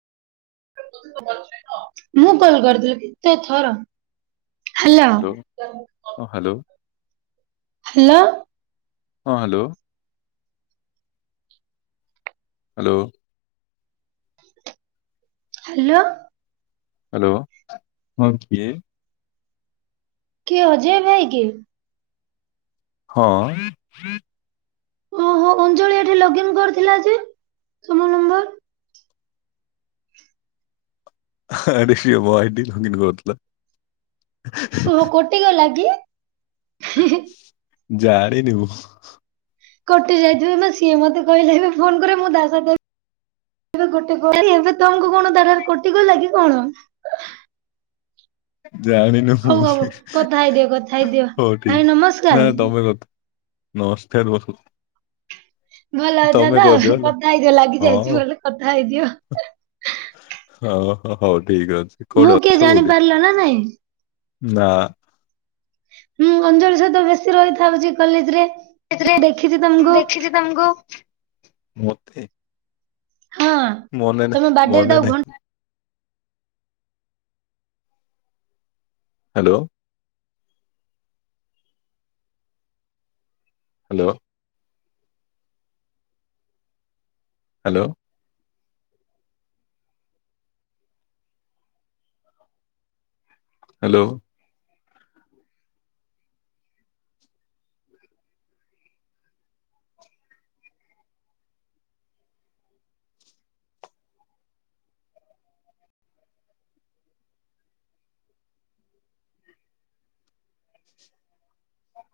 ମୁଁ କଲ କରିଥିଲି କେତେଥର ହାଲୋ। ହଁ ହ୍ୟାଲୋ। ହାଲୋ। ହଁ ହ୍ୟାଲୋ। ହ୍ୟାଲୋ। ହ୍ୟାଲୋ। ହ୍ୟାଲୋ ହଁ କିଏ? କିଏ ଅଜୟ ଭାଇ କି? ହଁ। ଓହୋ ଅଞ୍ଜଳି ଏଠି ଲଗିନ୍ନ କରିଥିଲା ଯେ ତୁମ ନମ୍ବର ଆରେ ସେ ମୋ ଆଇଡି ଲଗିନ୍ କରିଥିଲା। ଓହୋ କୋଟି ଗଲାକି ହି ହି ଜାଣିିନି ମୁଁ। କୋଟି ଯାଇଥିବେ ମେ ସିଏ ମତେ କହିଲେ ଏବେ ଫୋନ କରେ ମୁଁ ଦା ସହିତ ଏବେ ଏ ଗୋଟେ [unintelligible] ଏବେ ତମକୁ କଣ ଦାରାର କଟି ଗଲାକି କଣ? ଜାଣିନି ହଉ ହଉ ମୁଁବି କଥା ହେଇଦିଅ କଥା ହେଇଦିଅ। ହଉ ଭାଇ ଠିକ ନମସ୍କାର ନା ତମେ କଥା ନମସ୍କାର ବଧୁ। ଭଲ ଅଛ ତ କହିଦିଅ ହେଲା କଥା ହେଇଦିଅ ଲାଗି ହଁ ଯାଇଛି ଭଲ କଥା ହେଇଯିବ ହ ହ ହଉ ଠିକ ଅଛି। କୋଉଠି ମୁଁ ଅଛ କିଏ ଜାଣି କୋଉଠି ପାରିଲ ନା ନାଇଁ? ନା ହୁଁ ଅଞ୍ଜଳି ସହିତ ବେଶୀ ରହିଥାଉ ଯିଏ କଲେଜରେ ସେଥିରେ ମୁଁ ଦେଖିଛି ମୁଁ ତମକୁ ଦେଖିଛି ତମକୁ ମତେ ହଁ। ମନେ ନା ତମେ ବାର୍ଥଡେରେ ମନେ ତାକୁ ଘ ନାହଁ। ହ୍ୟାଲୋ। ହ୍ୟାଲୋ। ହ୍ୟାଲୋ। ହ୍ୟାଲୋ।